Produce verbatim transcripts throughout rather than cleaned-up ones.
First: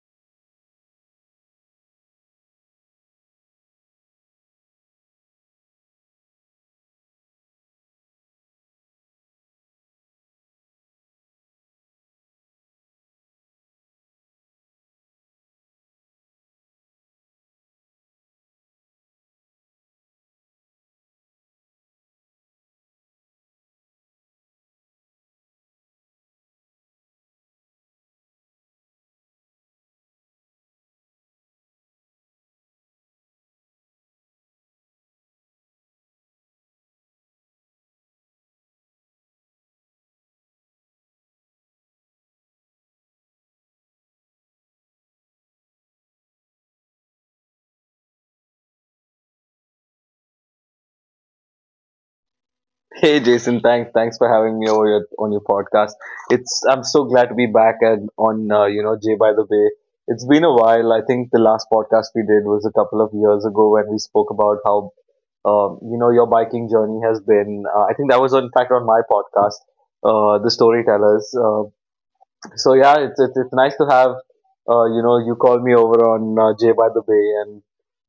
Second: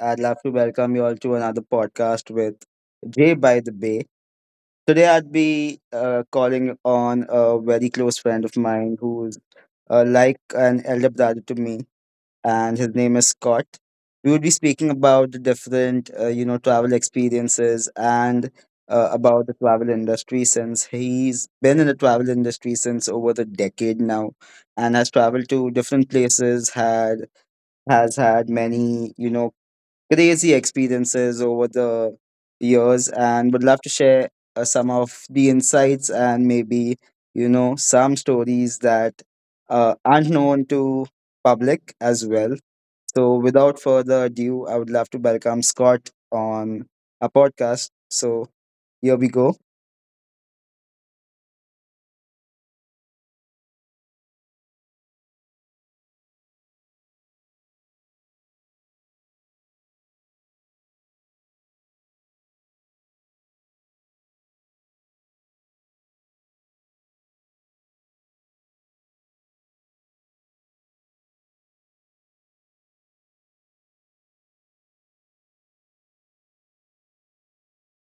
I'd love to welcome you all to another podcast with Jay by the Bay. Today, I'd be uh, calling on a very close friend of mine who's uh, like an elder brother to me, and his name is Scott. We would be speaking about the different, uh, you know, travel experiences, and uh, about the travel industry since he's been in the travel industry since over the decade now and has traveled to different places, had has had many, you know, crazy experiences over the years, and would love to share uh, some of the insights and maybe, you know, some stories that uh, aren't known to public as well. So without further ado, I would love to welcome Scott on a podcast. So here we go. Hey Jason, thanks thanks for having me over your, on your podcast. It's I'm so glad to be back and on uh, you know, Jay by the Bay. It's been a while. I think the last podcast we did was a couple of years ago when we spoke about how um, you know, your biking journey has been. Uh, I think that was in fact on my podcast, uh, the Storytellers. Uh, so yeah, it's, it's it's nice to have uh, you know, you call me over on uh, Jay by the Bay, and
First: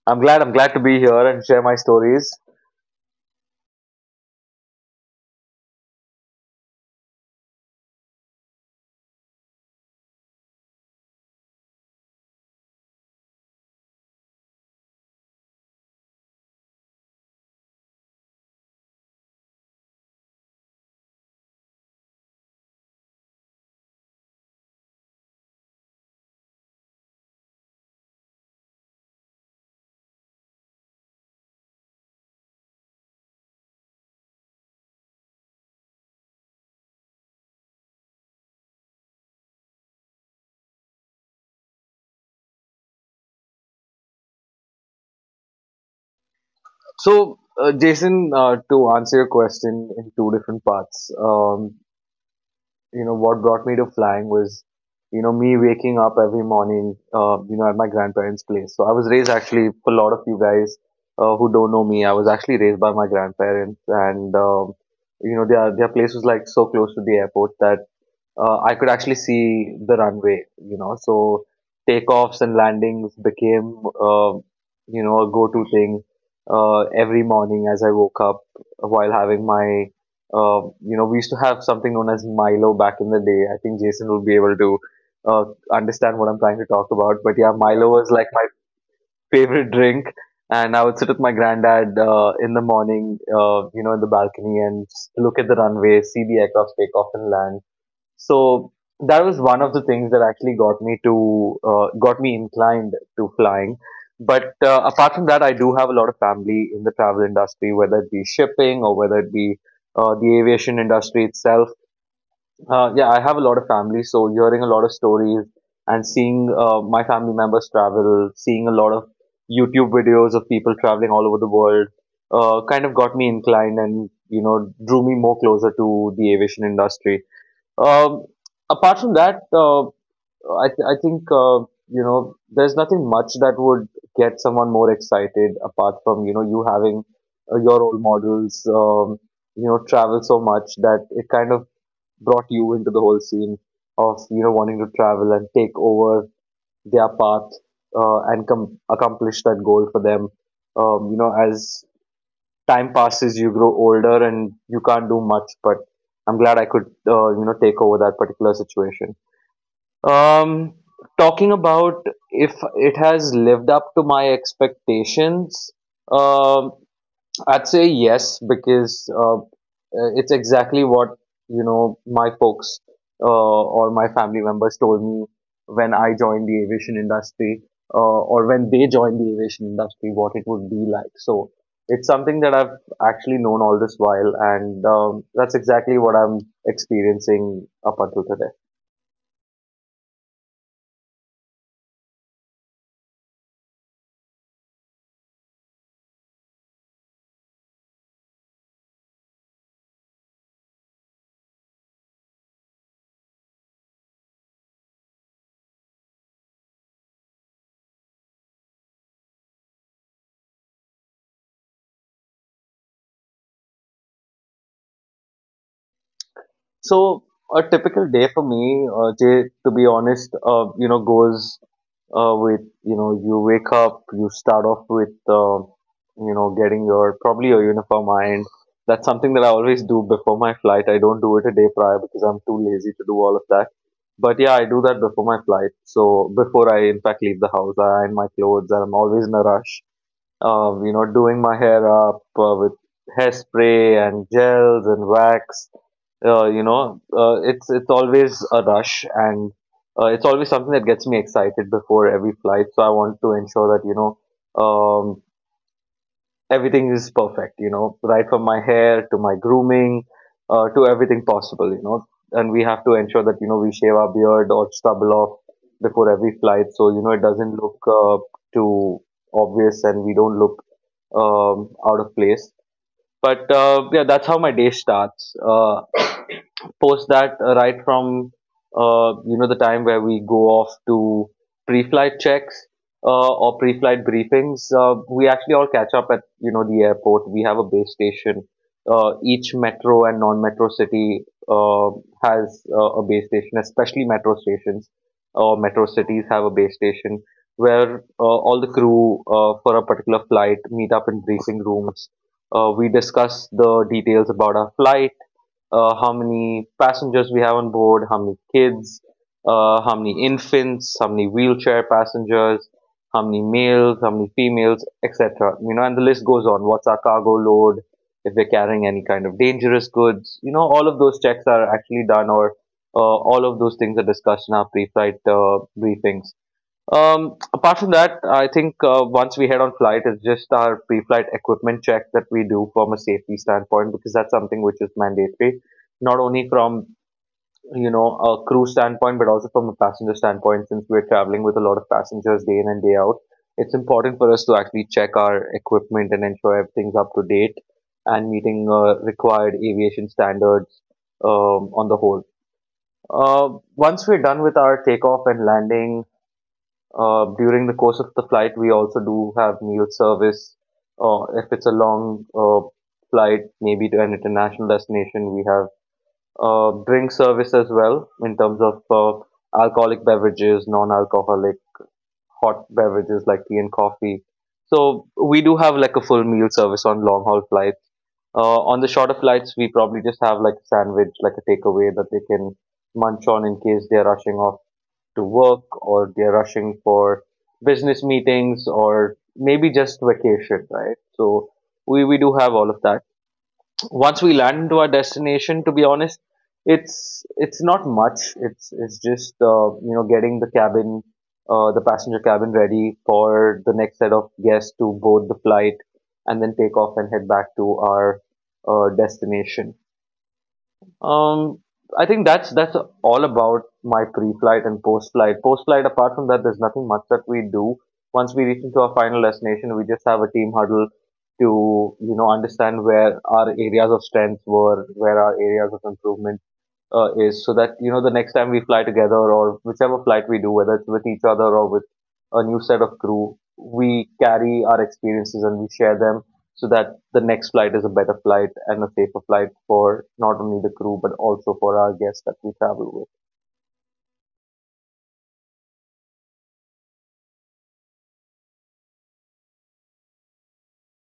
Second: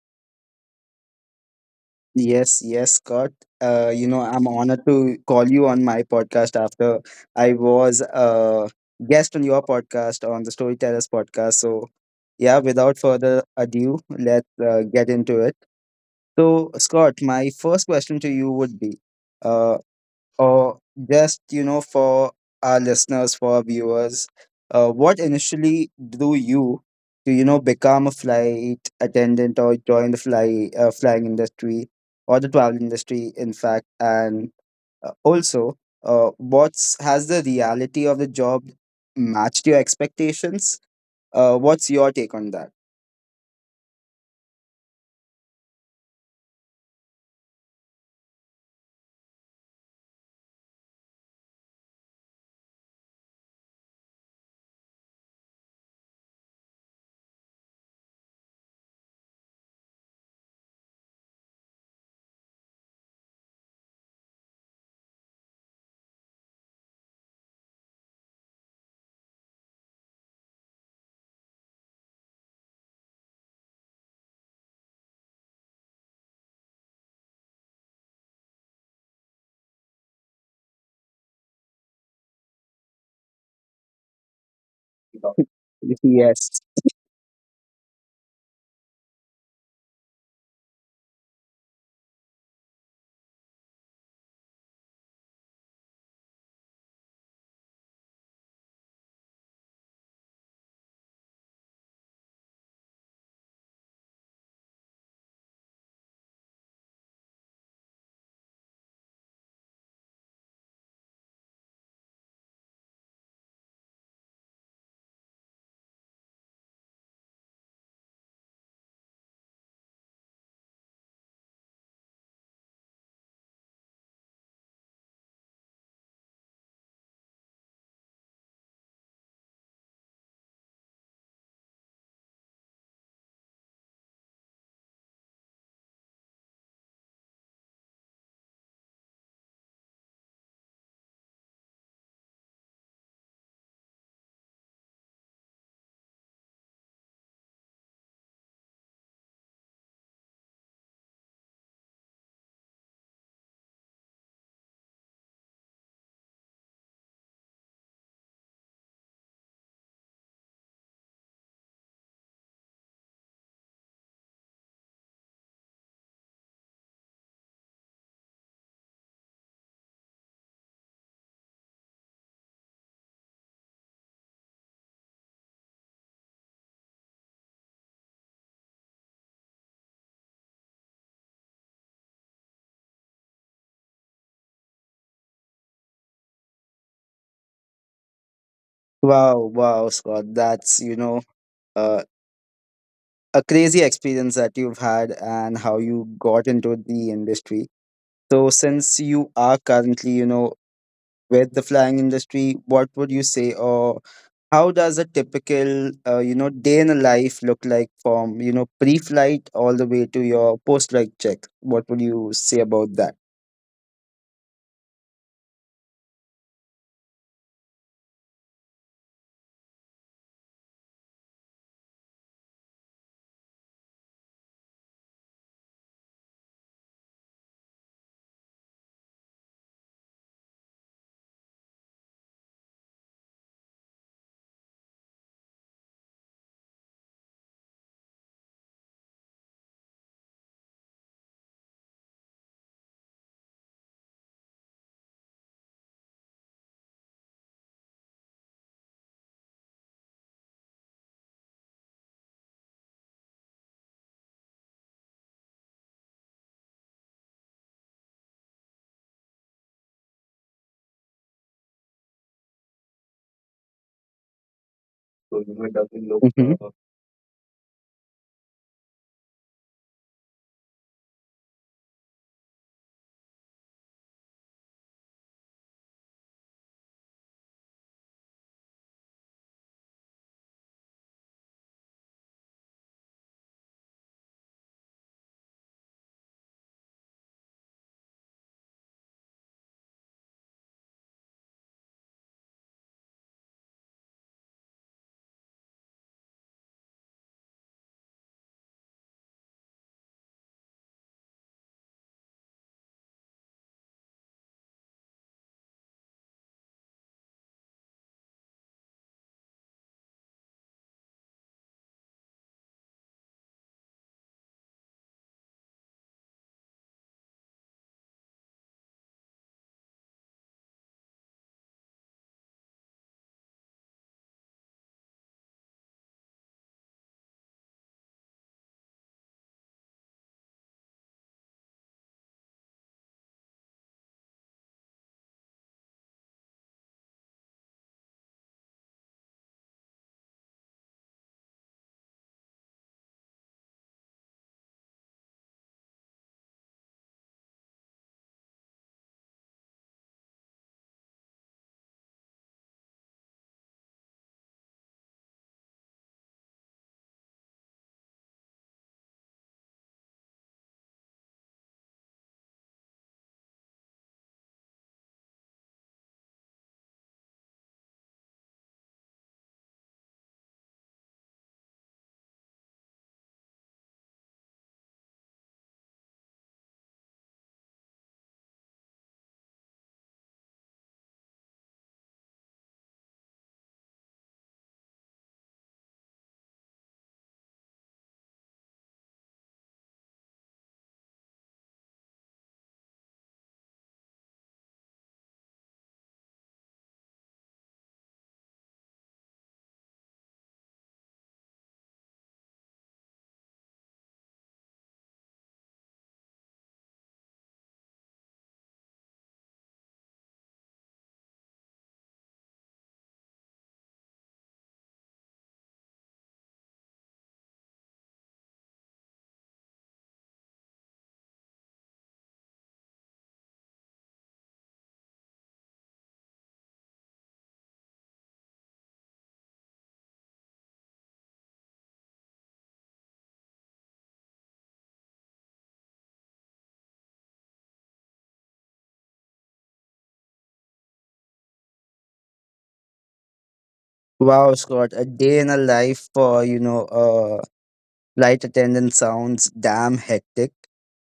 I'm glad I'm glad to be here and share my stories. Yes, yes, Scott. Uh, you know, I'm honored to call you on my podcast after I was a guest on your podcast, on the Storytellers podcast. So, yeah, without further ado, let's uh, get into it. So, Scott, my first question to you would be, uh, or just you know for our listeners, for our viewers, uh, what initially drew you to you know become a flight attendant or join the fly uh, flying industry or the travel industry in fact, and uh, also, uh, what's has the reality of the job matched your expectations? Uh, what's your take on that? So, uh, Jason, uh, to answer your question in two different parts, um, you know, what brought me to flying was, you know, me waking up every morning, uh, you know, at my grandparents' place. So I was raised actually, for a lot of you guys uh, who don't know me, I was actually raised by my grandparents, and um, you know, their their place was like so close to the airport that uh, I could actually see the runway, you know. So takeoffs and landings became, um you know, a go-to thing uh, every morning as I woke up while having my, um you know, we used to have something known as Milo back in the day. I think Jason will be able to uh, understand what I'm trying Yes. to talk about. But yeah, Milo was like my favorite drink. And I would sit with my granddad uh, in the morning, uh, you know, in the balcony and just look at the runway, see the aircraft take off and land. So that was one of the things that actually got me to uh, got me inclined to flying. But uh, apart from that, I do have a lot of family in the travel industry, whether it be shipping or whether it be uh, the aviation industry itself. Uh, yeah, I have a lot of family, so hearing a lot of stories and seeing uh, my family members travel, seeing a lot of YouTube videos of people traveling all over the world, uh, kind of got me inclined and you know, drew me more closer to the aviation industry. Um, apart from that, uh, I th- I think uh, you know, there's nothing much that would get someone more excited apart from you know, you having uh, your role models um, you know, travel so much that it kind of brought you into the whole scene of you know, wanting to travel and take over their path, uh, and com- accomplish that goal for them. Um, you know, as time passes, you grow older, and you can't do much. But I'm glad I could, uh, you know, take over that particular situation. Um, talking about if it has lived up to my expectations, um, I'd say yes, because uh, uh, it's exactly what you know, my folks uh, or my family members told me when I joined the aviation industry, uh, or when they joined the aviation industry, what it would be like. So it's something that I've actually known all this while, and um, that's exactly what I'm experiencing up until today. Wow, wow, Scott, that's you know uh. a crazy experience that you've had, and how you got into the industry. So, since you are currently, you know, with the flying industry, what would you say, or how does a typical, uh, you know, day in a life look like, from, you know, pre flight all the way to your post flight check? What would you say about that? So a typical day for me, uh, Jay, to be honest, uh, you know, goes uh, with you know, you wake up, you start off with uh, you know, getting your probably your uniform ironed. That's something that I always do before my flight. I don't do it a day prior because I'm too lazy to do all of that. But yeah, I do that before my flight. So before I in fact leave the house, I iron my clothes, and I'm always in a rush. Um, you know, doing my hair up uh, with hairspray and gels and wax, uh, you know uh, it's it's always a rush, and uh, it's always something that gets me excited before every flight. So I want to ensure that you know, um, everything is perfect, you know, right from my hair to my grooming, uh, to everything possible, you know. And we have to ensure that you know, we shave our beard or stubble off So, before every flight, Mhm. so you know, it doesn't look uh, too obvious and we don't look um, out of place. But uh, yeah, that's how my day starts. Uh, post that, uh, right from uh, you know, the time where we go off to pre-flight checks uh, or pre-flight briefings, uh, we actually all catch up at you know, the airport. We have a base station. Uh, each metro and non-metro city uh, has uh, a base station, especially metro stations or metro cities have a base station where uh, all the crew uh, for a particular flight meet up in briefing rooms. Uh, we discuss the details about our flight, uh, how many passengers we have on board, how many kids, uh, how many infants, how many wheelchair passengers, how many males, how many females, et cetera. You know, and the list goes on. What's our cargo load? If we're carrying any kind of dangerous goods, you know, all of those checks are actually done, or uh, all of those things are discussed in our pre-flight uh, briefings. Um, apart from that, I think uh, once we head on flight, it's just our pre-flight equipment check that we do from a safety standpoint, because that's something which is mandatory, not only from you know, a crew standpoint but also from a passenger standpoint. Since we're traveling with a lot of passengers day in and day out, it's important for us to actually check our equipment and ensure everything's up to date and meeting uh, required aviation standards um, on the whole. Uh, once we're done with our takeoff and landing uh, during the course of the flight, we also do have meal service. Uh, if it's a long uh, flight, maybe to an international destination, we have uh, drink service as well in terms of uh, alcoholic beverages, non-alcoholic hot beverages like tea and coffee. So we do have like a full meal service on long haul flights. Uh, on the shorter flights, we probably just have like a sandwich, like a takeaway that they can munch on in case they're rushing off to work or they're rushing for business meetings or maybe just vacation, right? So we, we do have all of that. Once we land into our destination, to be honest, it's it's not much. It's it's just uh, you know, getting the cabin, uh, the passenger cabin ready for the next set of guests to board the flight and then take off and head back to our uh, destination. Um, I think that's that's all about my pre-flight and post-flight. Post-flight, apart from that, there's nothing much that we do. Once we reach into our final destination, we just have a team huddle to you know, understand where our areas of strength were, where our areas of improvement uh, is, so that you know, the next time we fly together or whichever flight we do, whether it's with each other or with a new set of crew, we carry our experiences and we share them so that the next flight is a better flight and a safer flight for not only the crew but also for our guests that we travel with. Wow, Scott, a day in a life for, you know, uh, flight attendant sounds damn hectic.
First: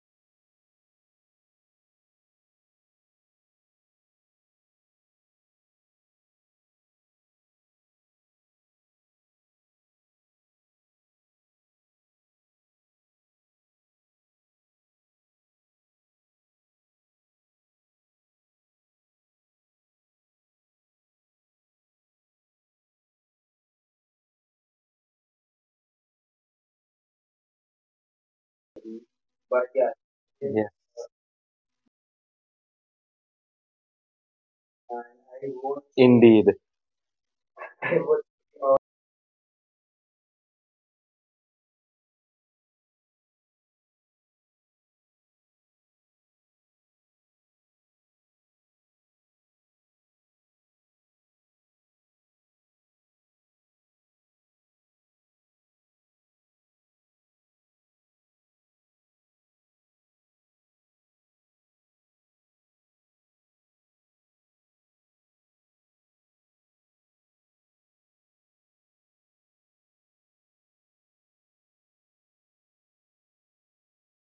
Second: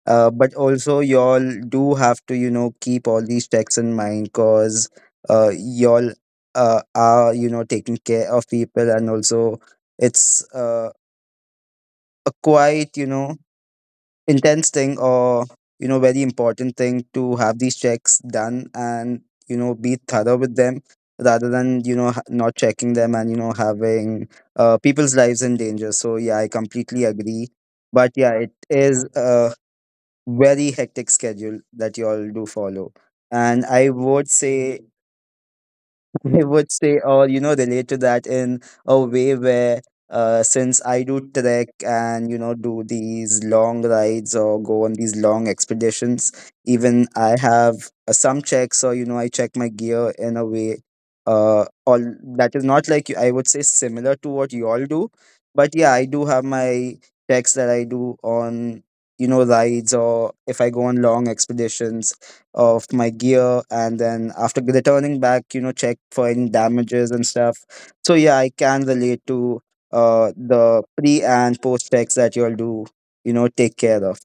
Uh, but also, y'all do have to, you know, keep all these checks in mind, because uh, y'all uh, are, you know, taking care of people, and also it's uh, a quite, you know, intense thing, or you know very important thing to have these checks done and you know be thorough with them, rather than you know ha- not checking them and you know having uh, people's lives in danger. So yeah, I completely agree. But yeah, it is a Yeah, very hectic schedule that you all do follow, and I would say, I indeed. would say, or you know, relate to that in a way where, uh, since I do trek and you know do these long rides or go on these long expeditions, even I have uh, some checks, or you know I check my gear in a way. Uh, all that is not like you- I would say similar to what you all do, but yeah, I do have my checks that I do on you know rides, or if I go on long expeditions, of my gear, and then after returning back, you know check for any damages and stuff. So yeah, I can relate to uh the pre and post checks that you'll do, you know take care of.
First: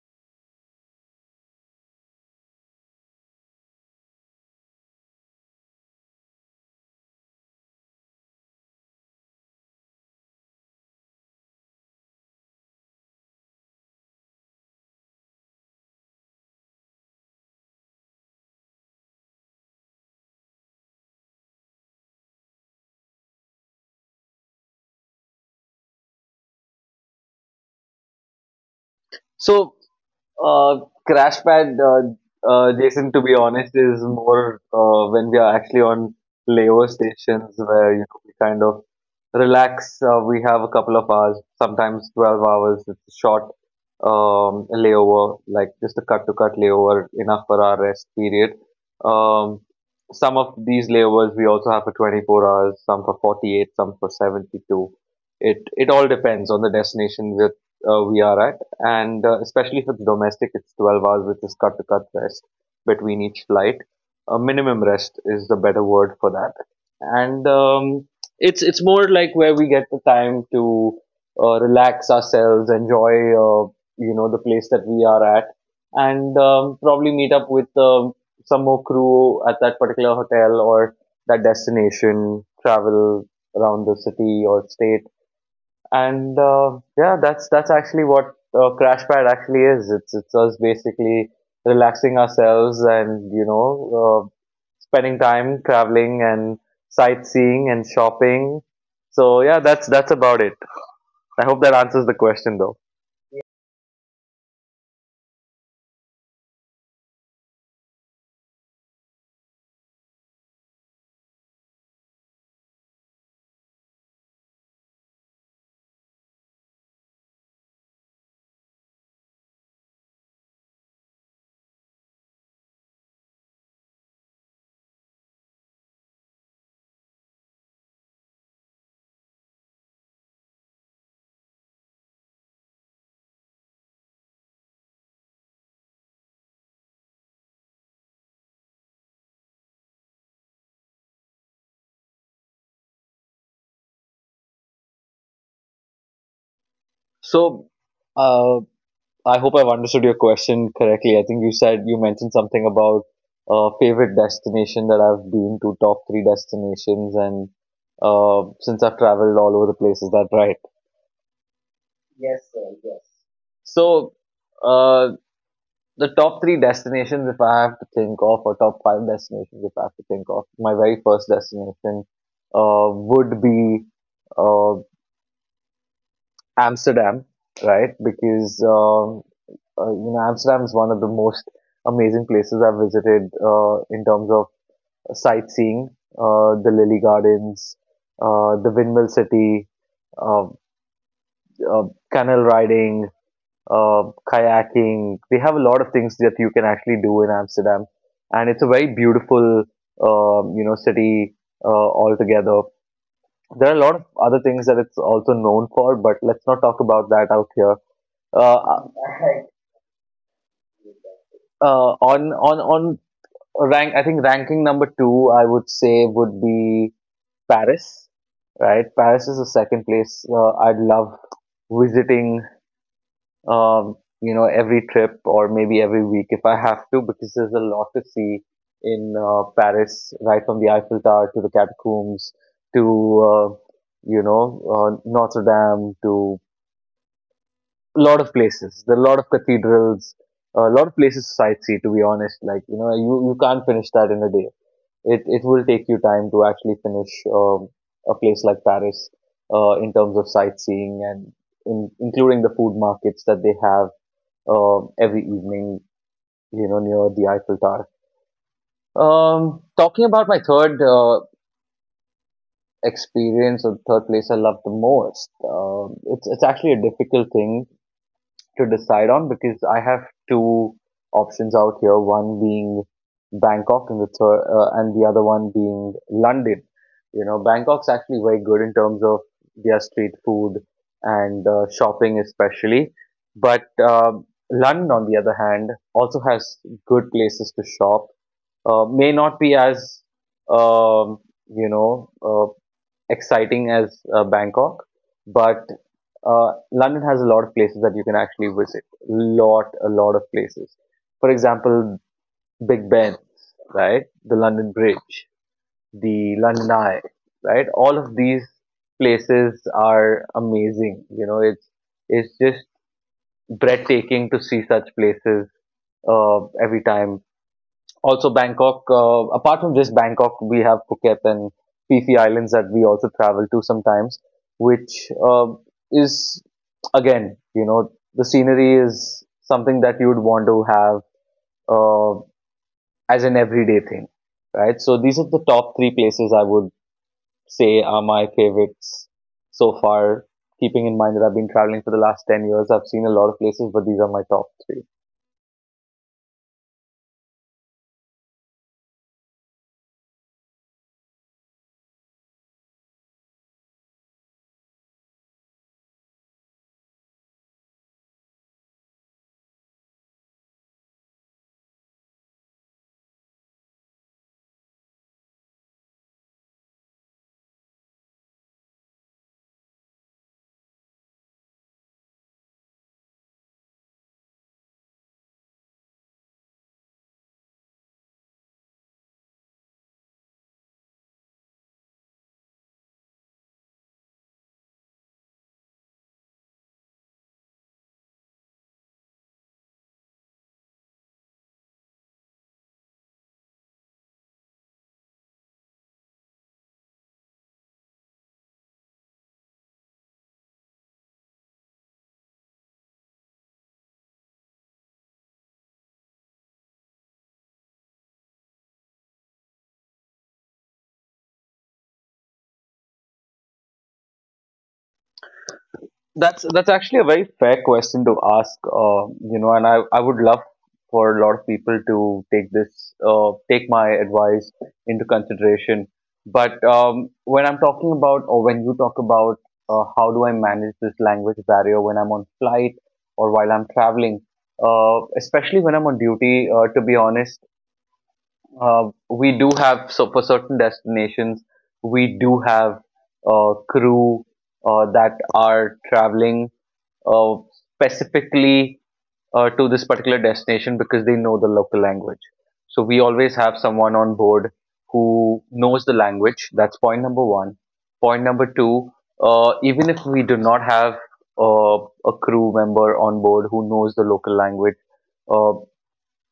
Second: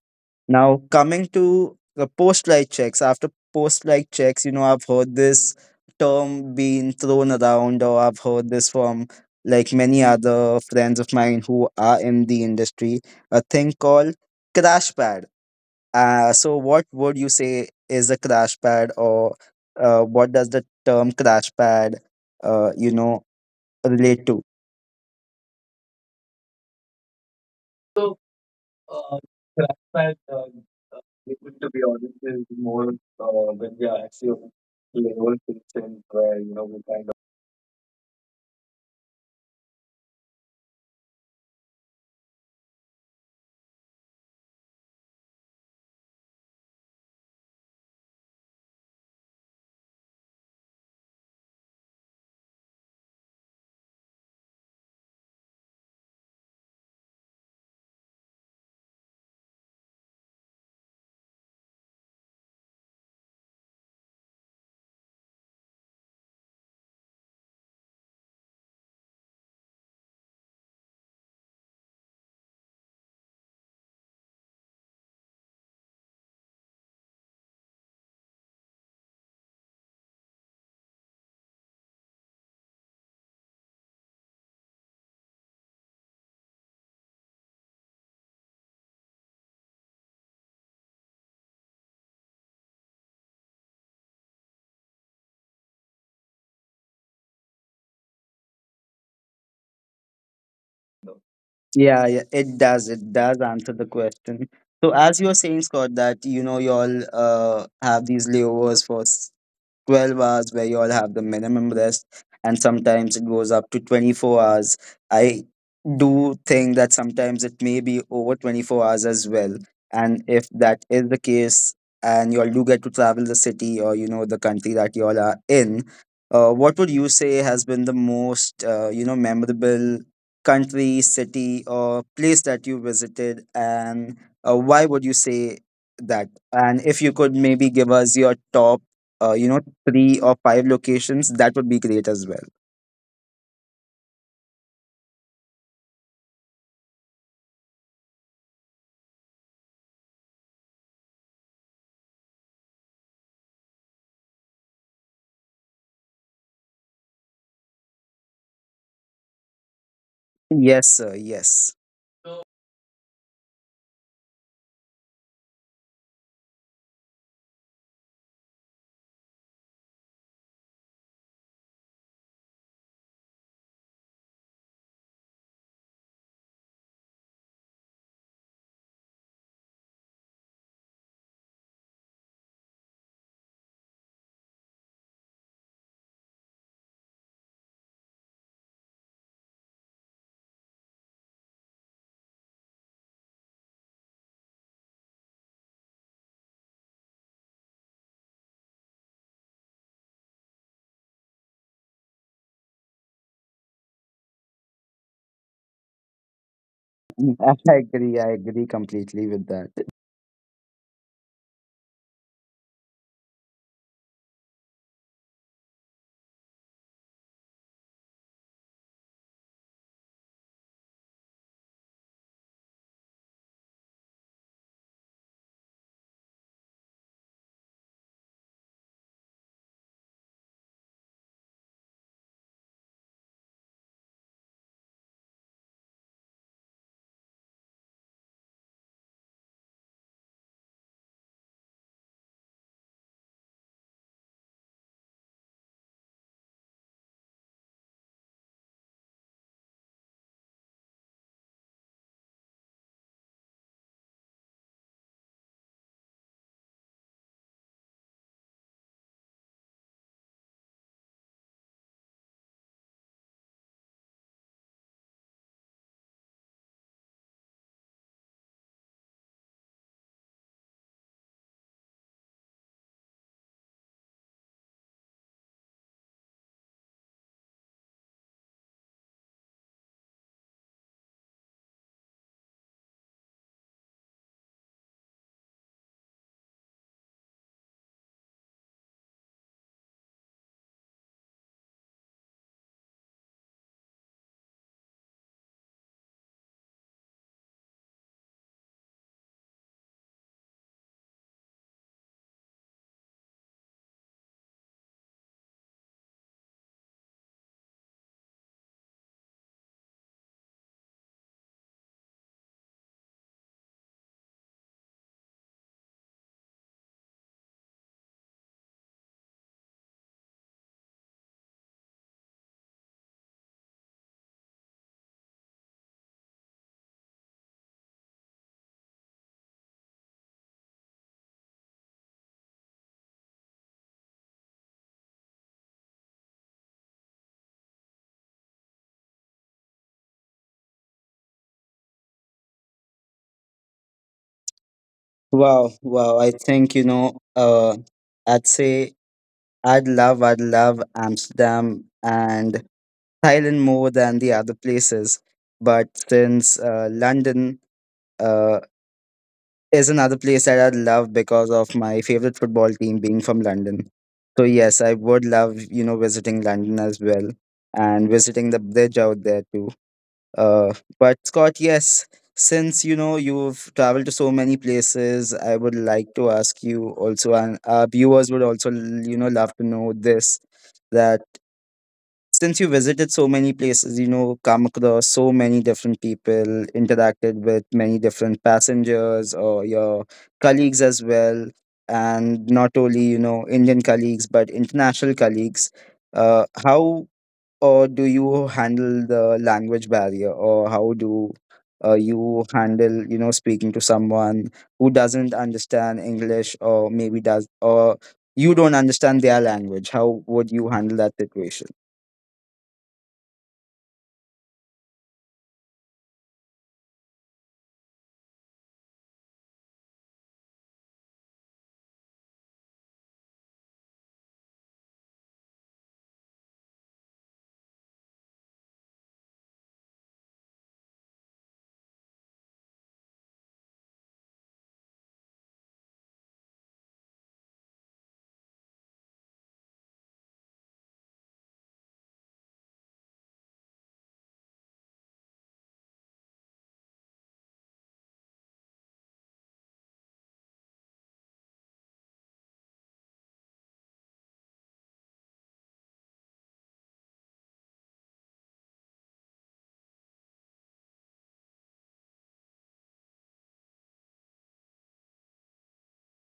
Now coming to the post light checks. After post light checks, you know I've heard this term being thrown around, or I've heard this from like many other friends of mine who are in the industry, a thing called crash pads. Uh, so, what would you say is a crash pad, or uh, what does the term crash pad, uh, you know, relate to? So, uh, So crash pad, uh, Uh, uh, liquid, Crashpad, to be uh, honest, is uh, more Jason, to uh, be honest, when we is are actually more on uh, when level we are actually on system where, you know, we layover kind of. stations where you know, we kind of relax. Uh, we have a couple of hours, sometimes twelve hours. It's a short um, layover, like just a cut to cut layover, enough for our rest period. Um, some of these layovers we also have for twenty-four hours, some for forty-eight, some for seventy-two. It it all depends on the destination that uh, we are at. And uh, especially if it's domestic, it's twelve hours, which is cut to cut rest between each flight. A minimum rest is the better word for that, and um, it's it's more like where we get the time to uh, relax ourselves, enjoy uh, you know, the place that we are at, and um, probably meet up with um, some more crew at that particular hotel or that destination, travel around the city or state. And uh, yeah, that's that's actually what uh, Crash Pad actually is. It's it's us basically relaxing ourselves and you know, uh, spending time traveling and sightseeing and shopping. So yeah, that's that's about it. I hope that answers Yeah, the yeah, question it though. does. It does answer the question. So, as you were saying, Scott, that you know you all uh, have these layovers for s- twelve hours, where you all have the minimum rest, and sometimes it goes up to twenty-four hours. I do think that sometimes it may be over twenty-four hours as well, and if that is the case, and you all do get to travel the city, or you know the country that you all are in, uh, what would you say has been the most uh, you know memorable country, city, or place that you visited, and uh, why would you say that? And if you could maybe give us your top uh, you know, three or five locations, that would be great as well. So uh, I hope I've understood your question correctly. I think you said you mentioned something about uh, favorite destination that I've been to, top three destinations, and uh, since I've traveled all over the place. Is that right? Yes, sir. Yes. Yes, sir. Yes. So, uh, the top three destinations, if I have to think of, or top five destinations, if I have to think of, my very first destination uh, would be uh, Amsterdam, right? Because um, uh, you know Amsterdam is one of the most amazing places I've visited uh, in terms of sightseeing, uh, the Lily Gardens, uh, the Windmill City, uh, uh, canal riding, uh, kayaking. They have a lot of things that you can actually do in Amsterdam, and it's a very beautiful, um, you know, city uh, altogether. There are a lot of other things that it's also known for, but let's not talk about that out I here. agree. I agree Uh, completely with that. uh, on on on rank, I think ranking number two, I would say would be Paris. Right, Paris is the second place uh, I'd love visiting um, you know, every trip or maybe every week if I have to, because there's a lot to see in uh, Paris, right from the Eiffel Tower to the catacombs to, uh, you know, uh, Notre Dame to a lot of places. There are a lot of cathedrals, a lot of places to sightsee, to be honest. Like, you know, you, you can't finish that in a day. It, it will take you time to actually finish um, a place like Paris uh, in terms of sightseeing and in, including the food markets that they have um every evening, you know, near the Eiffel Tower. Um, talking about my third uh, experience or third place I love the most, um, it's it's actually a difficult thing to decide on because I have two options out here. One being Bangkok, and the third, uh, and the other one being London. You know, Bangkok's actually very good in terms of their street food and uh, shopping, especially. But um, London, on the other hand, also has good places to shop. Uh, may not be as um, you know uh, exciting as uh, Bangkok, but uh, London has a lot of places that you can actually visit. Lot, a lot of places. For example, Big Ben, right? The London Bridge, the London Eye, right? All of these places are amazing. You know, it's it's just breathtaking to see such places uh, every time also Bangkok, uh, apart from just Bangkok, we have Phuket and Phi Phi Islands that we also travel to sometimes, which uh, is, again, you know, the scenery is something that you would want to have uh, as an everyday thing, right? So these are the top three places I would say are my favorites so far. Keeping in mind that I've been traveling for the last ten years, I've seen a lot of places, but these are my top three. Wow. Wow. I think, you know, uh, I'd say, I'd love, I'd love, Amsterdam and Thailand more than the other places. But since uh, London, uh, is another place that I love because of my favorite football team being from London. So yes, I would love you know visiting London as well and visiting the bridge out there too. Uh, but Scott, yes, since you know you've traveled to so many places, I would like to ask you also, and our viewers would also you know love to know this. That. Since you visited so many places, you know, come across so many different people, interacted with many different passengers or your colleagues as well, and not only, you know, Indian colleagues, but international colleagues, uh, how or do you handle the language barrier, or how do uh, you handle, you know, speaking to someone who doesn't understand English or maybe does, or you don't understand their language? How would you handle that situation? That's that's actually a very fair question to ask. Uh, you know, and I I would love for a lot of people to take this uh, take my advice into consideration. But um, when I'm talking about or when you talk about uh, how do I manage this language barrier when I'm on flight or while I'm traveling, uh, especially when I'm on duty, uh, to be honest, uh, we do have so for certain destinations, we do have uh, crew uh, that are traveling uh, specifically uh, to this particular destination because they know the local language. So we always have someone on board who knows the language. That's point number one. Point number two, uh, even if we do not have uh, a crew member on board who knows the local language, uh,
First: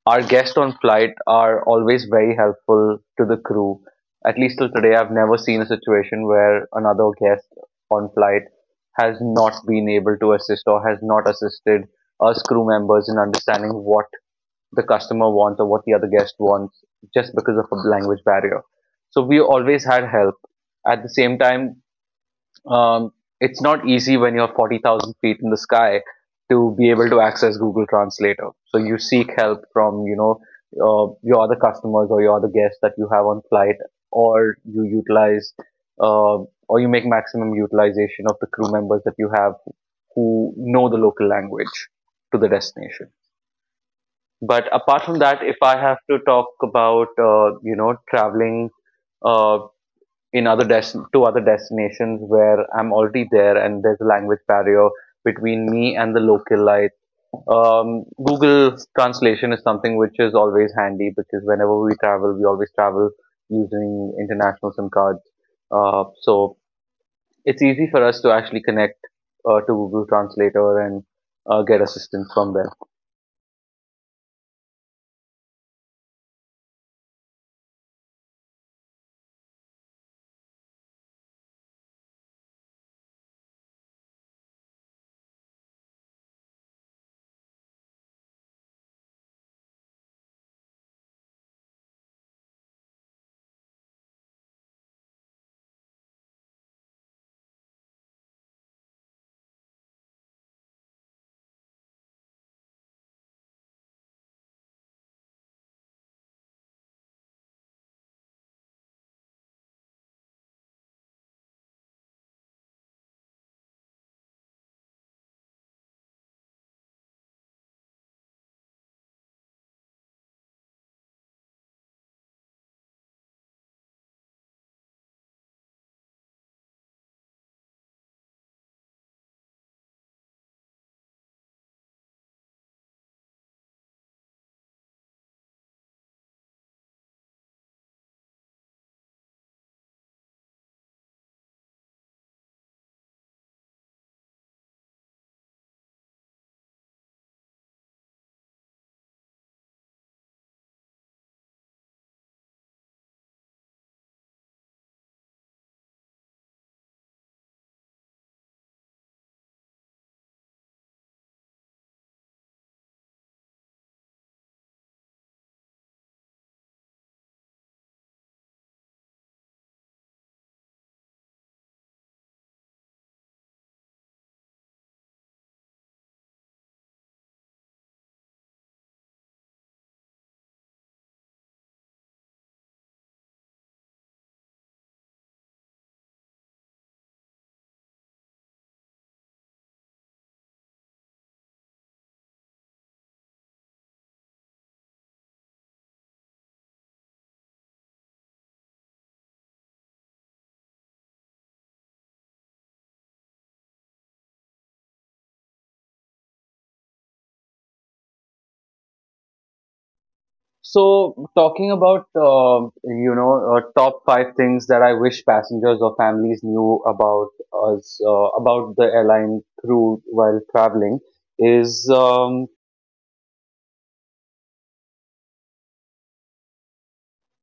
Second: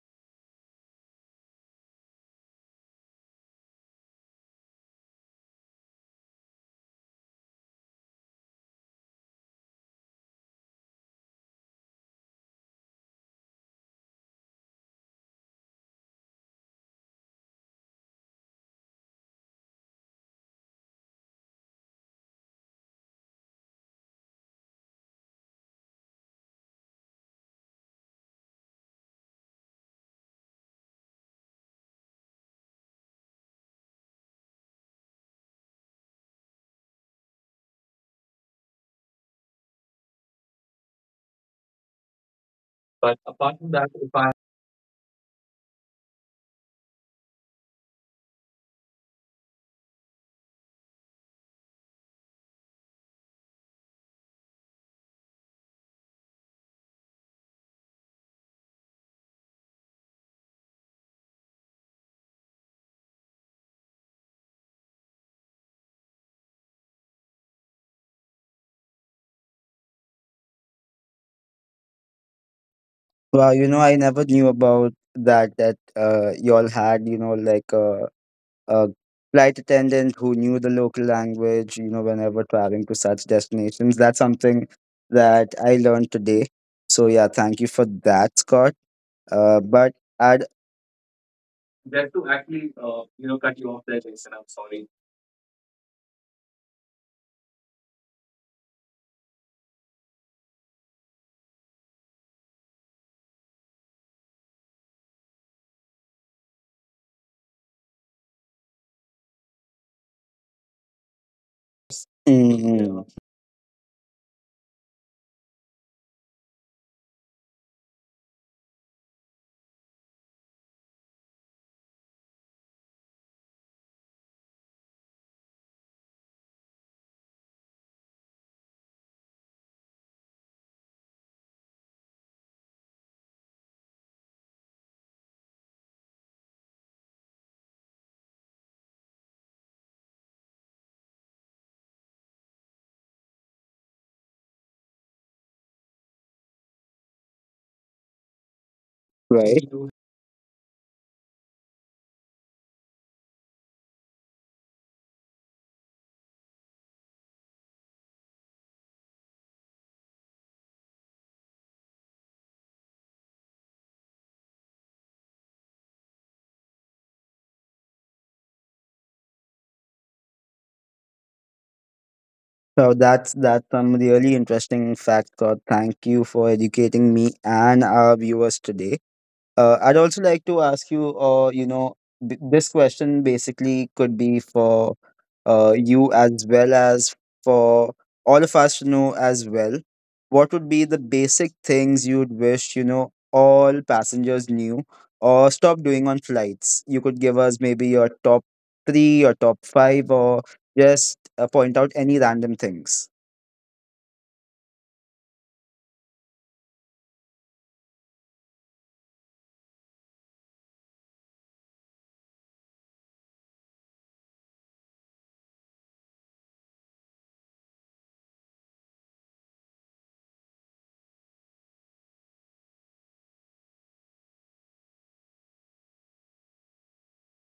our guests on flight are always very helpful to the crew. At least till today, I've never seen a situation where another guest on flight has not been able to assist or has not assisted us crew members in understanding what the customer wants or what the other guest wants just because of a language barrier. So we always had help. At the same time, um, it's not easy when you're forty thousand feet in the sky to be able to access Google Translator. So you seek help from, you know, uh, your other customers or your other guests that you have on flight, or you utilize, uh, or you make maximum utilization of the crew members that you have who know the local language to the destination. But apart from that, if I have to talk about, uh, you know, traveling uh, in other des- to other destinations where I'm already there and there's a language barrier between me and the localite. Um, Google translation is something which is always handy because whenever we travel, we always travel using international SIM cards. Uh, so it's easy for us to actually connect uh, to Google Translator and uh, get assistance from there. Wow, you know, I never knew about that. That uh, y'all had, you know, like a, a flight attendant who knew the local language. You know, whenever traveling to such destinations, that's something that I learned today. So yeah, thank you for that, Scott. Uh, but I'd mm, right. So that's that's some really interesting fact, Scott. Thank you for educating me and our viewers today. Uh, I'd also like to ask you, uh, you know, th- this question basically could be for uh, you as well as for all of us to know as well. What would be the basic things you'd wish, you know, all passengers knew or stop doing on flights? You could give us maybe your top three or top five, or just uh, point out any random things. So, talking about uh, you know uh, top five things that I wish passengers or families knew about us uh, about the airline crew while traveling is um,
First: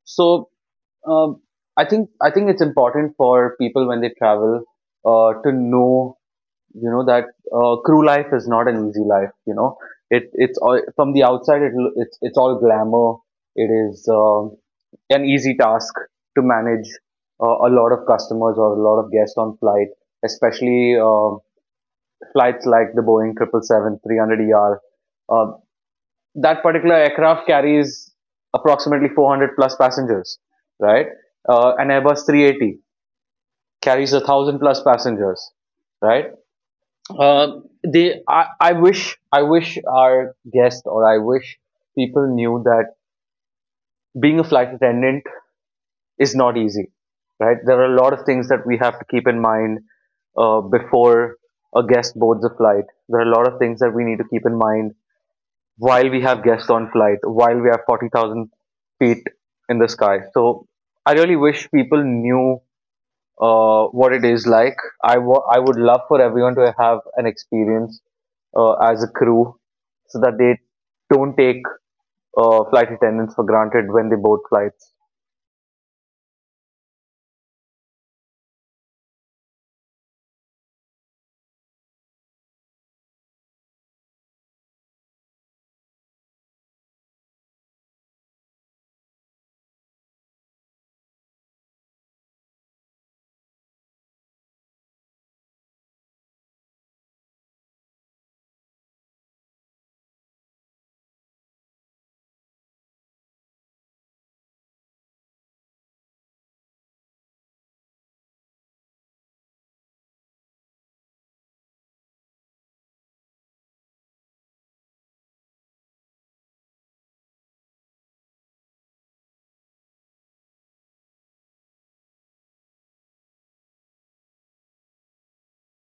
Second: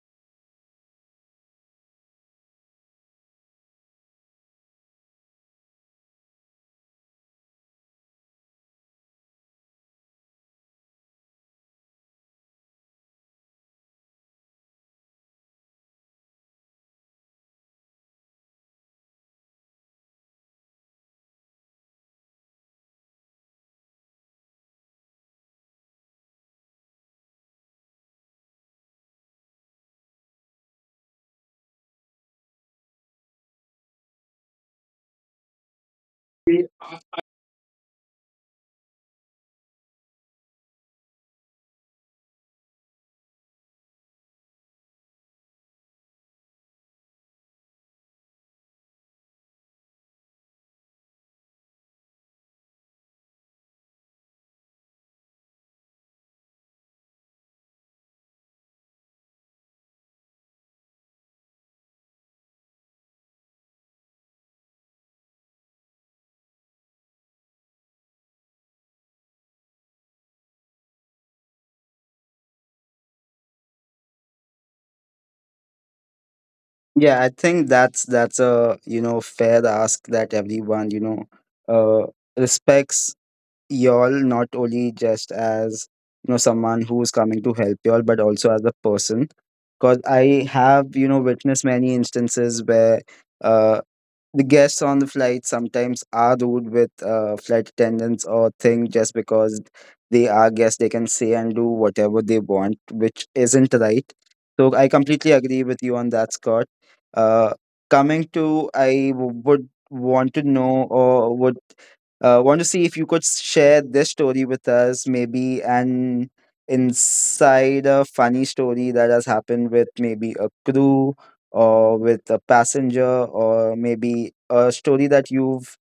so um, I think I think it's important for people when they travel uh, to know you know that uh, crew life is not an easy life. You know it it's all, from the outside it loo- it's it's all glamour. It is. Um an easy task to manage uh, a lot of customers or a lot of guests on flight, especially uh, flights like the Boeing seven hundred seventy-seven-three hundred E R. Uh, that particular aircraft carries approximately four hundred plus passengers, right? Uh, an Airbus three eighty carries a thousand plus passengers, right? Uh, they, I, I wish, I wish our guests or I wish people knew that being a flight attendant is not easy, right? There are a lot of things that we have to keep in mind uh, before a guest boards a flight. There are a lot of things that we need to keep in mind while we have guests on flight, while we have forty thousand feet in the sky. So I really wish people knew uh, what it is like. I wa- I would love for everyone to have an experience uh, as a crew so that they don't take uh, flight attendants for granted when they board flights. Yeah, I think that's that's a you know fair ask, that everyone you know uh, respects y'all, not only just as you know someone who's coming to help y'all, but also as a person. Because I have you know witnessed many instances where uh, the guests on the flight sometimes are rude with uh, flight attendants or thing, just because they are guests, they can say and do whatever they want, which isn't right. So I completely agree with you on that, Scott. uh, Coming to, I w- would want to know, or would uh, want to see if you could share this story with us, maybe an inside, a funny story that has happened with maybe a crew or with a passenger, or maybe a story that you've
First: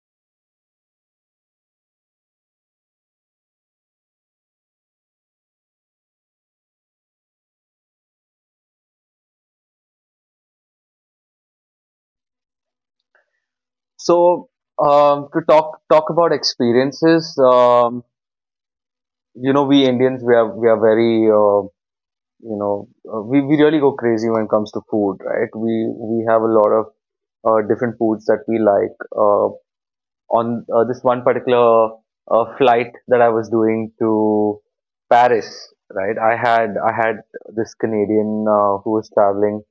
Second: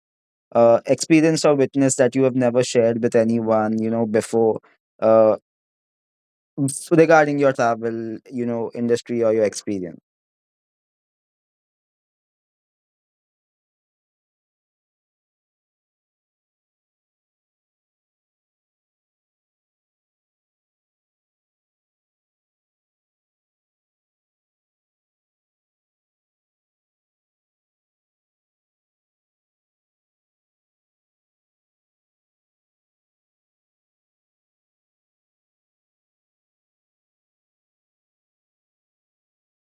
uh, experienced or witnessed that you have never shared with anyone you know before, uh, s- regarding your travel you know industry or your experience. So, um, to talk talk about experiences, um, you know, we Indians we are we are very uh, you know uh, we we really go crazy when it comes to food, right? We we have a lot of uh, different foods that we like. Uh, on uh, this one particular uh, flight that I was doing to Paris, right? I had I had this Canadian uh, who was traveling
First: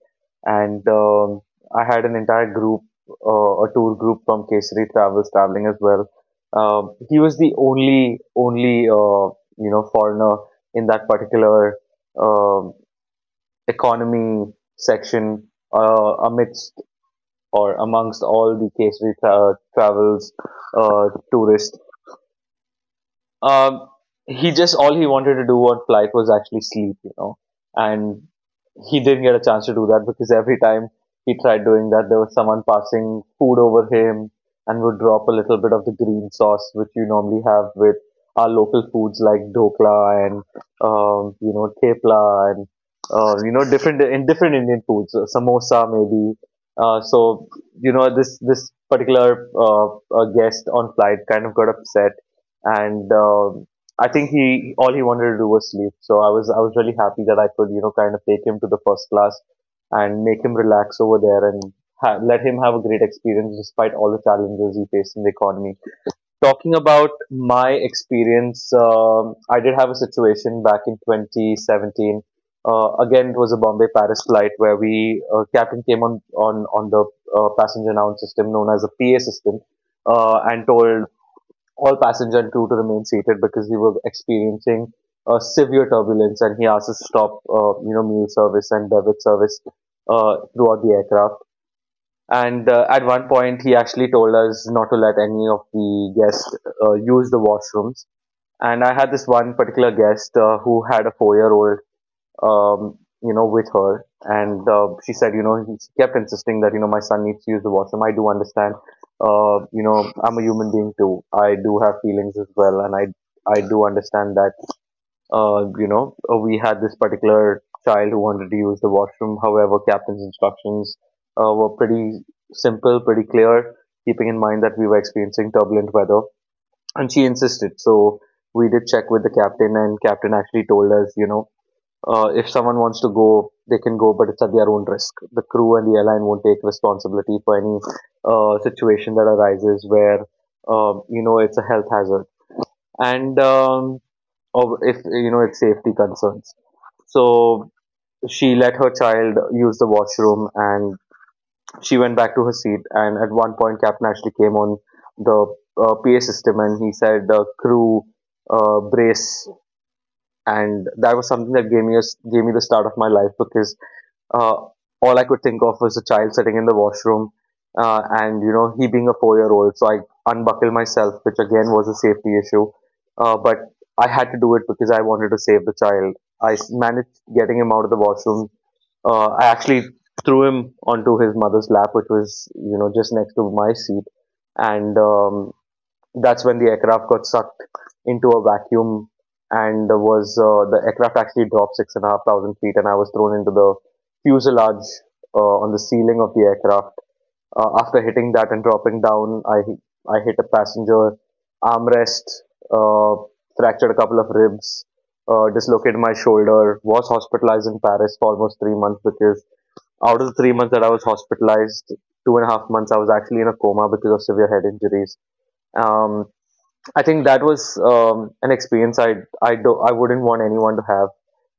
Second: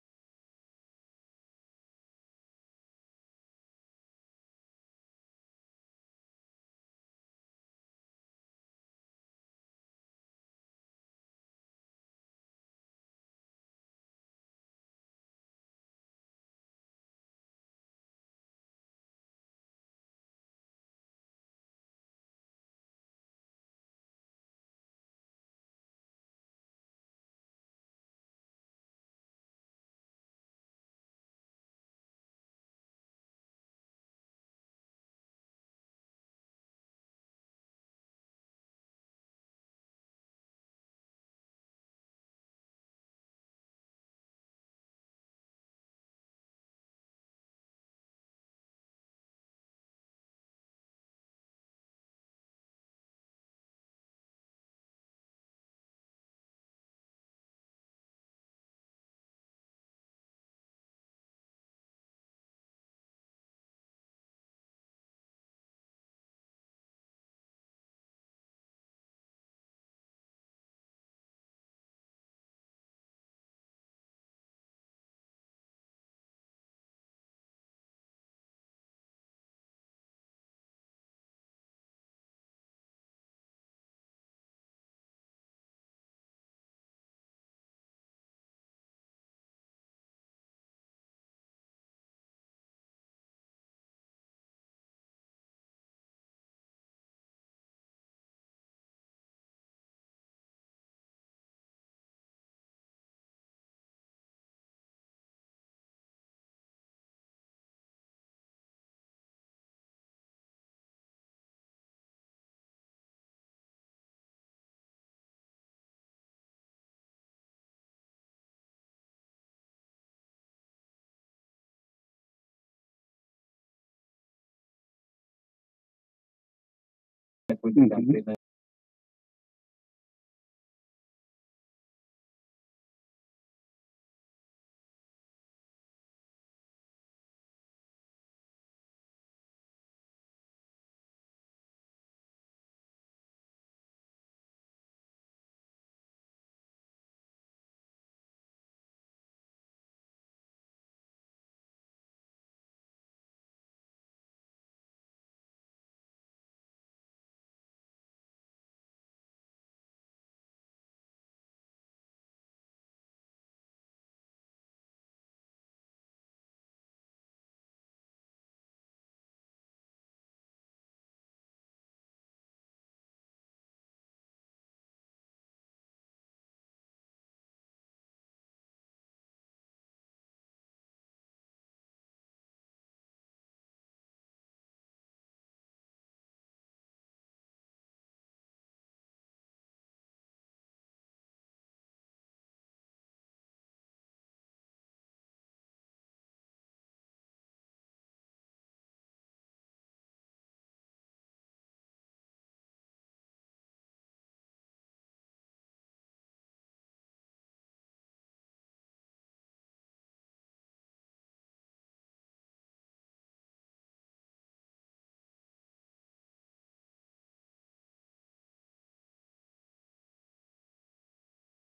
and um, I had an entire group, uh, a tour group from Kesari Travels traveling as well. Um, he was the only only uh, you know foreigner in that particular um economy section uh, amidst or amongst all the Kesari tra- Travels uh, tourists um, he just all he wanted to do on flight was actually sleep, you know, and he didn't get a chance to do that because every time he tried doing that, there was someone passing food over him and would drop a little bit of the green sauce which you normally have with our local foods like dokla and um, you know tepla and uh, you know different in different Indian foods, uh, samosa maybe. Uh, so you know this this particular uh, uh, guest on flight kind of got upset and um, I think he all he wanted to do was sleep. So I was I was really happy that I could you know kind of take him to the first class and make him relax over there and ha- let him have a great experience despite all the challenges he faced in the economy. Talking about my experience, um, I did have a situation back in twenty seventeen. Uh, again, it was a Bombay Paris flight where we uh, captain came on on on the uh, passenger noun system known as a P A system uh, and told all passenger and crew to remain seated because we were experiencing uh, severe turbulence, and he asked us to stop, uh, you know, meal service and beverage service uh, throughout the aircraft. And uh, at one point, he actually told us not to let any of the guests uh, use the washrooms. And I had this one particular guest uh, who had a four-year-old um, you know, with her. And uh, she said, you know, he- she kept insisting that, you know, my son needs to use the washroom. I do understand. Uh, you know, I'm a human being too. I do have feelings as well. And I, I do understand that, uh, you know, uh, we had this particular child who wanted to use the washroom. However, captain's instructions uh, were pretty simple, pretty clear, keeping in mind that we were experiencing turbulent weather. And she insisted. So Mhm. we did check with the captain, and captain actually told us, you know, uh, if someone wants to go, they can go, but it's at their own risk. The crew and the airline won't take responsibility for any uh, situation that arises where um, you know it's a health hazard and um, or if you know it's safety concerns. So she let her child use the washroom and she went back to her seat. And at one point, Captain actually came on the uh, P A system and he said, uh, "Crew, uh, brace." And that was something that gave me a, gave me the start of my life because uh, all I could think of was a child sitting in the washroom, uh, and you know he being a four-year-old. So I unbuckled myself, which again was a safety issue, uh, but I had to do it because I wanted to save the child. I s- managed getting him out of the washroom. Uh, I actually threw him onto his mother's lap, which was you know just next to my seat, and um, that's when the aircraft got sucked into a vacuum and was uh, the aircraft actually dropped six and a half thousand feet, and I was thrown into the fuselage uh, on the ceiling of the aircraft. Uh, after hitting that and dropping down, i i hit a passenger armrest, uh, fractured a couple of ribs, uh, dislocated my shoulder, was hospitalized in Paris for almost three months, because out of the three months that I was hospitalized, two and a half months I was actually in a coma because of severe head injuries. um, I think that was um, an experience I I do I wouldn't want anyone to have,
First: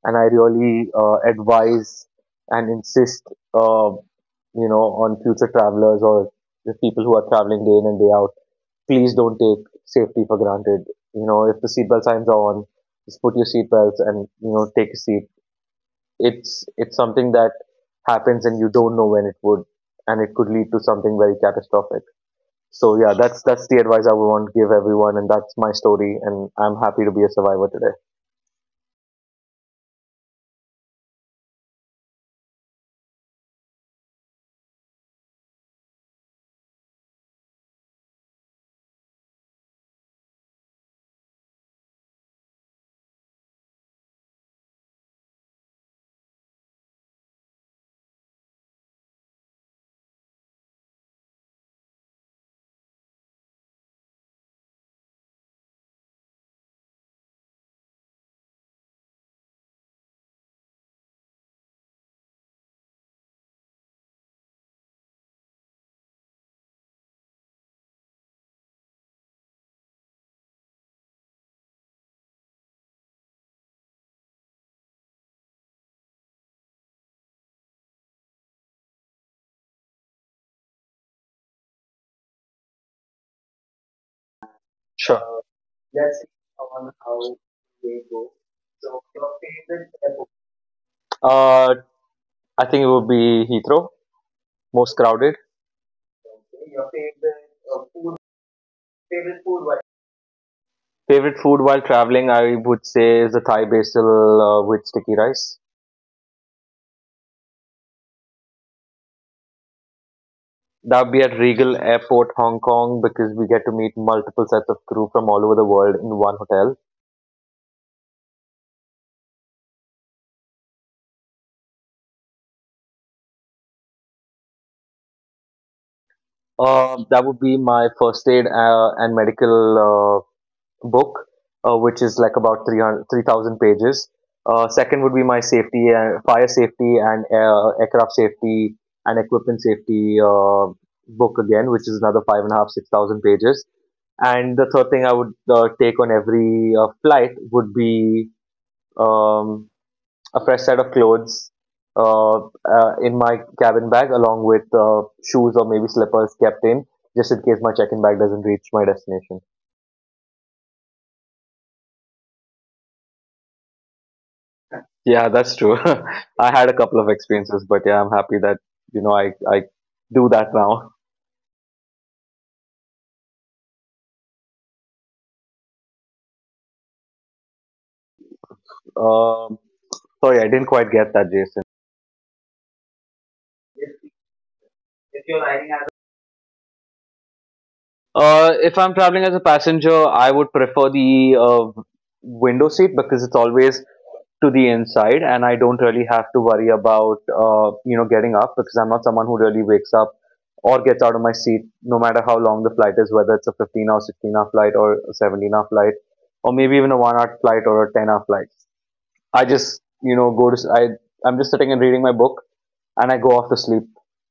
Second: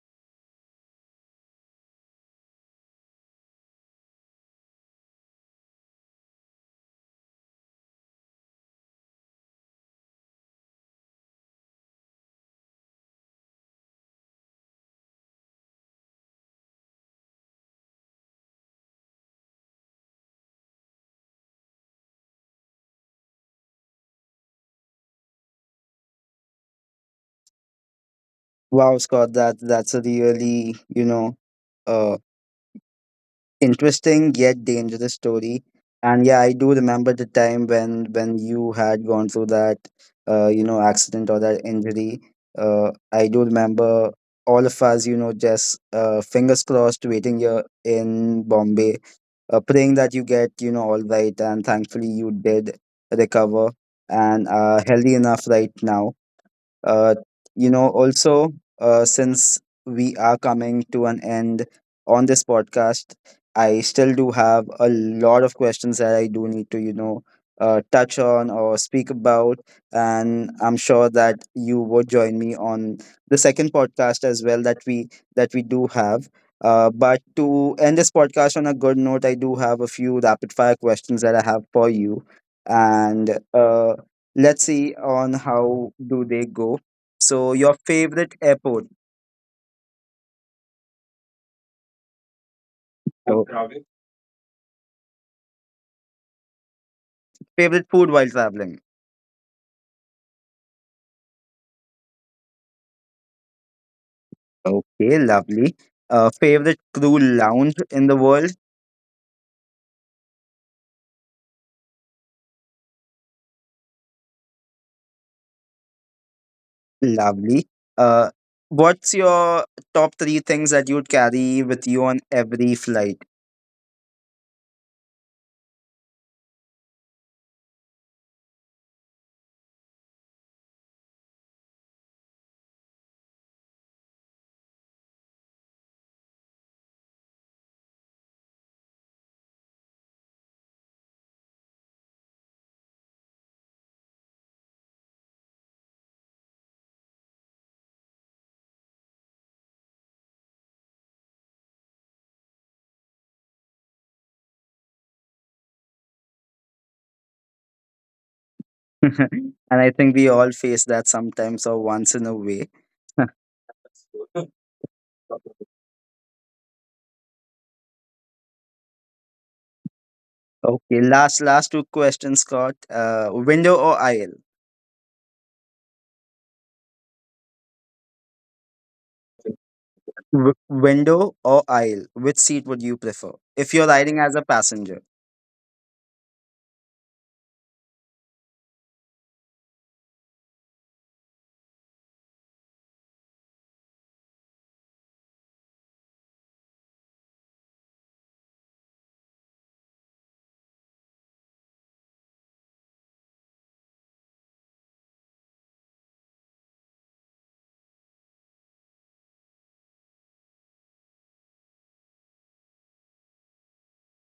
and I really uh, advise and insist, uh, you know, on future travelers or the people who are traveling day in and day out. Please don't take safety for granted. You know, if the seatbelt signs are on, just put your seatbelts and you know take a seat. It's it's something that happens and you don't know when it would, and it could lead to something very catastrophic. So yeah, that's that's the advice I would want to give everyone, and that's my story, and I'm happy to be a survivor today. Wow, Scott, that that's a really, you know uh, interesting yet dangerous story. And yeah, I do remember the time when when you had gone through that uh, you know accident or that injury. uh, I do remember all of us, you know just uh, fingers crossed, waiting here in Bombay, uh, praying that you get, you know all right. And thankfully you did recover and are healthy enough right now. Uh, you know also uh, since we are coming to an end on this podcast, I still do have a lot of questions that I do need to, you know uh, touch on or speak about, and I'm sure that you would join me on the second podcast as well that we that we do have. Uh, but to end this podcast on a good note, I do have a few rapid fire questions that I have for you. And uh, let's see on how do they go. So, your favorite airport. Uh, I think it would be So, Heathrow, most crowded. favorite food while traveling. Favorite food while traveling, I would say, is the Thai basil uh, with sticky Okay, rice. lovely. Uh, favorite crew lounge in the world. That would be at Regal Airport, Hong Kong, because we get to meet multiple sets of crew from all over the world in one hotel. Lovely. Uh, what's your top three things that you'd carry with you on every flight? Uh, that would be my first aid uh, and medical uh, book, uh, which is like about three hundred, three thousand pages. Uh, second would be my safety and fire safety and uh, aircraft safety and equipment safety uh, book again, which is another five and a half, six thousand pages. And the third thing I would uh, take on every uh, flight would be um, a fresh set of clothes, uh, uh, in my cabin bag, along with uh, shoes or maybe slippers kept in, just in case my check-in bag doesn't reach my destination. And I think we all face that sometimes, or once in a way. Yeah, that's true. I had a couple of experiences, but yeah, I'm happy that, you know, I, I do that now. Okay, last last two questions, Scott. Uh, window or aisle? Um, Sorry, I didn't W- quite get that, Window Jason. or aisle? Which seat would you prefer if you're riding as a passenger? Uh, if I'm traveling as a passenger, I would prefer the uh, window seat because it's always to the inside and I don't really have to worry about, uh, you know, getting up because I'm not someone who really wakes up or gets out of my seat no matter how long the flight is, whether it's a fifteen or sixteen hour flight or a seventeen hour flight or maybe even a one hour flight or a ten hour flight. I just you know go to s- I I'm just sitting and reading my book and I go off to sleep,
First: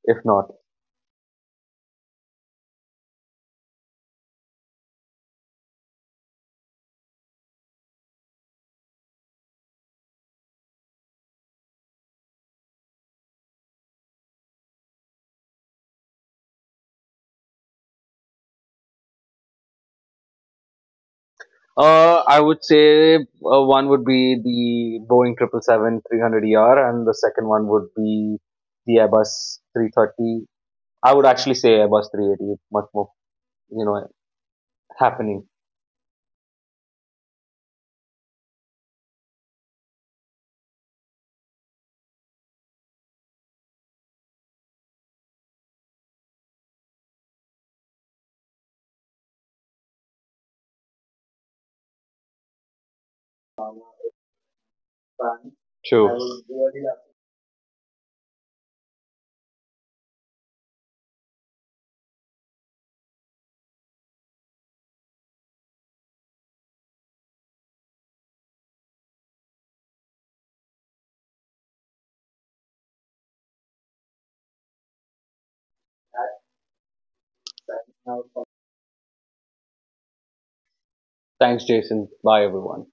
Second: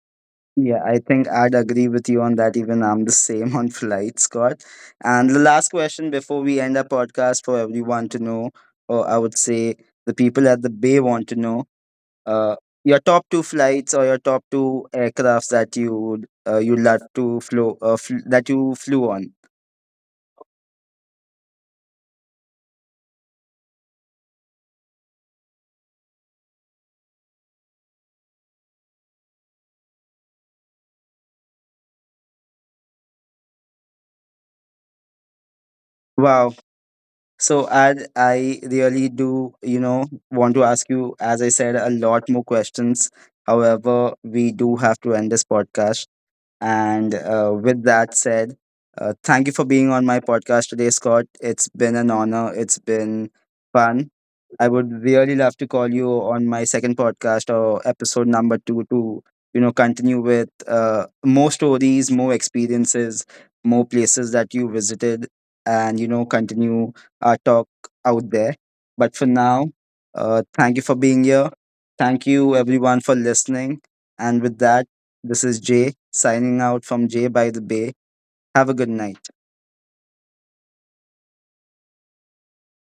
if not. Yeah, I think I'd agree with you on that. Even I'm the same on flights, Scott. And the last question, before we end our podcast, for everyone to know, or I would say, the people at the bay want to know, uh, your top two flights, or your top two aircrafts that you would uh, you love to flow uh, fl- that you flew on. Uh, I would say uh, one would be the Boeing seven seventy-seven-three hundred E R and the second one would be the Airbus three thirty. I would actually say Airbus three eighty. It's much more, you know, happening. Wow. So, as I really do, you know, want to ask you, as I said, a lot more questions. However, we do have to end this podcast. And uh, with that said, uh, thank you for being on my podcast today, Scott. It's been an honor. It's been fun. I would really love to call you True. on my second podcast, or episode number two, to, you know, continue with uh, more stories, more experiences, more places that you visited, and you know, continue uh, talk out there. But for now, uh, thank you for being here. Thank you, everyone, for listening. And with that, this is Jay signing out from Jay by the Bay. Have a good night. Thanks, Jason. Bye, everyone.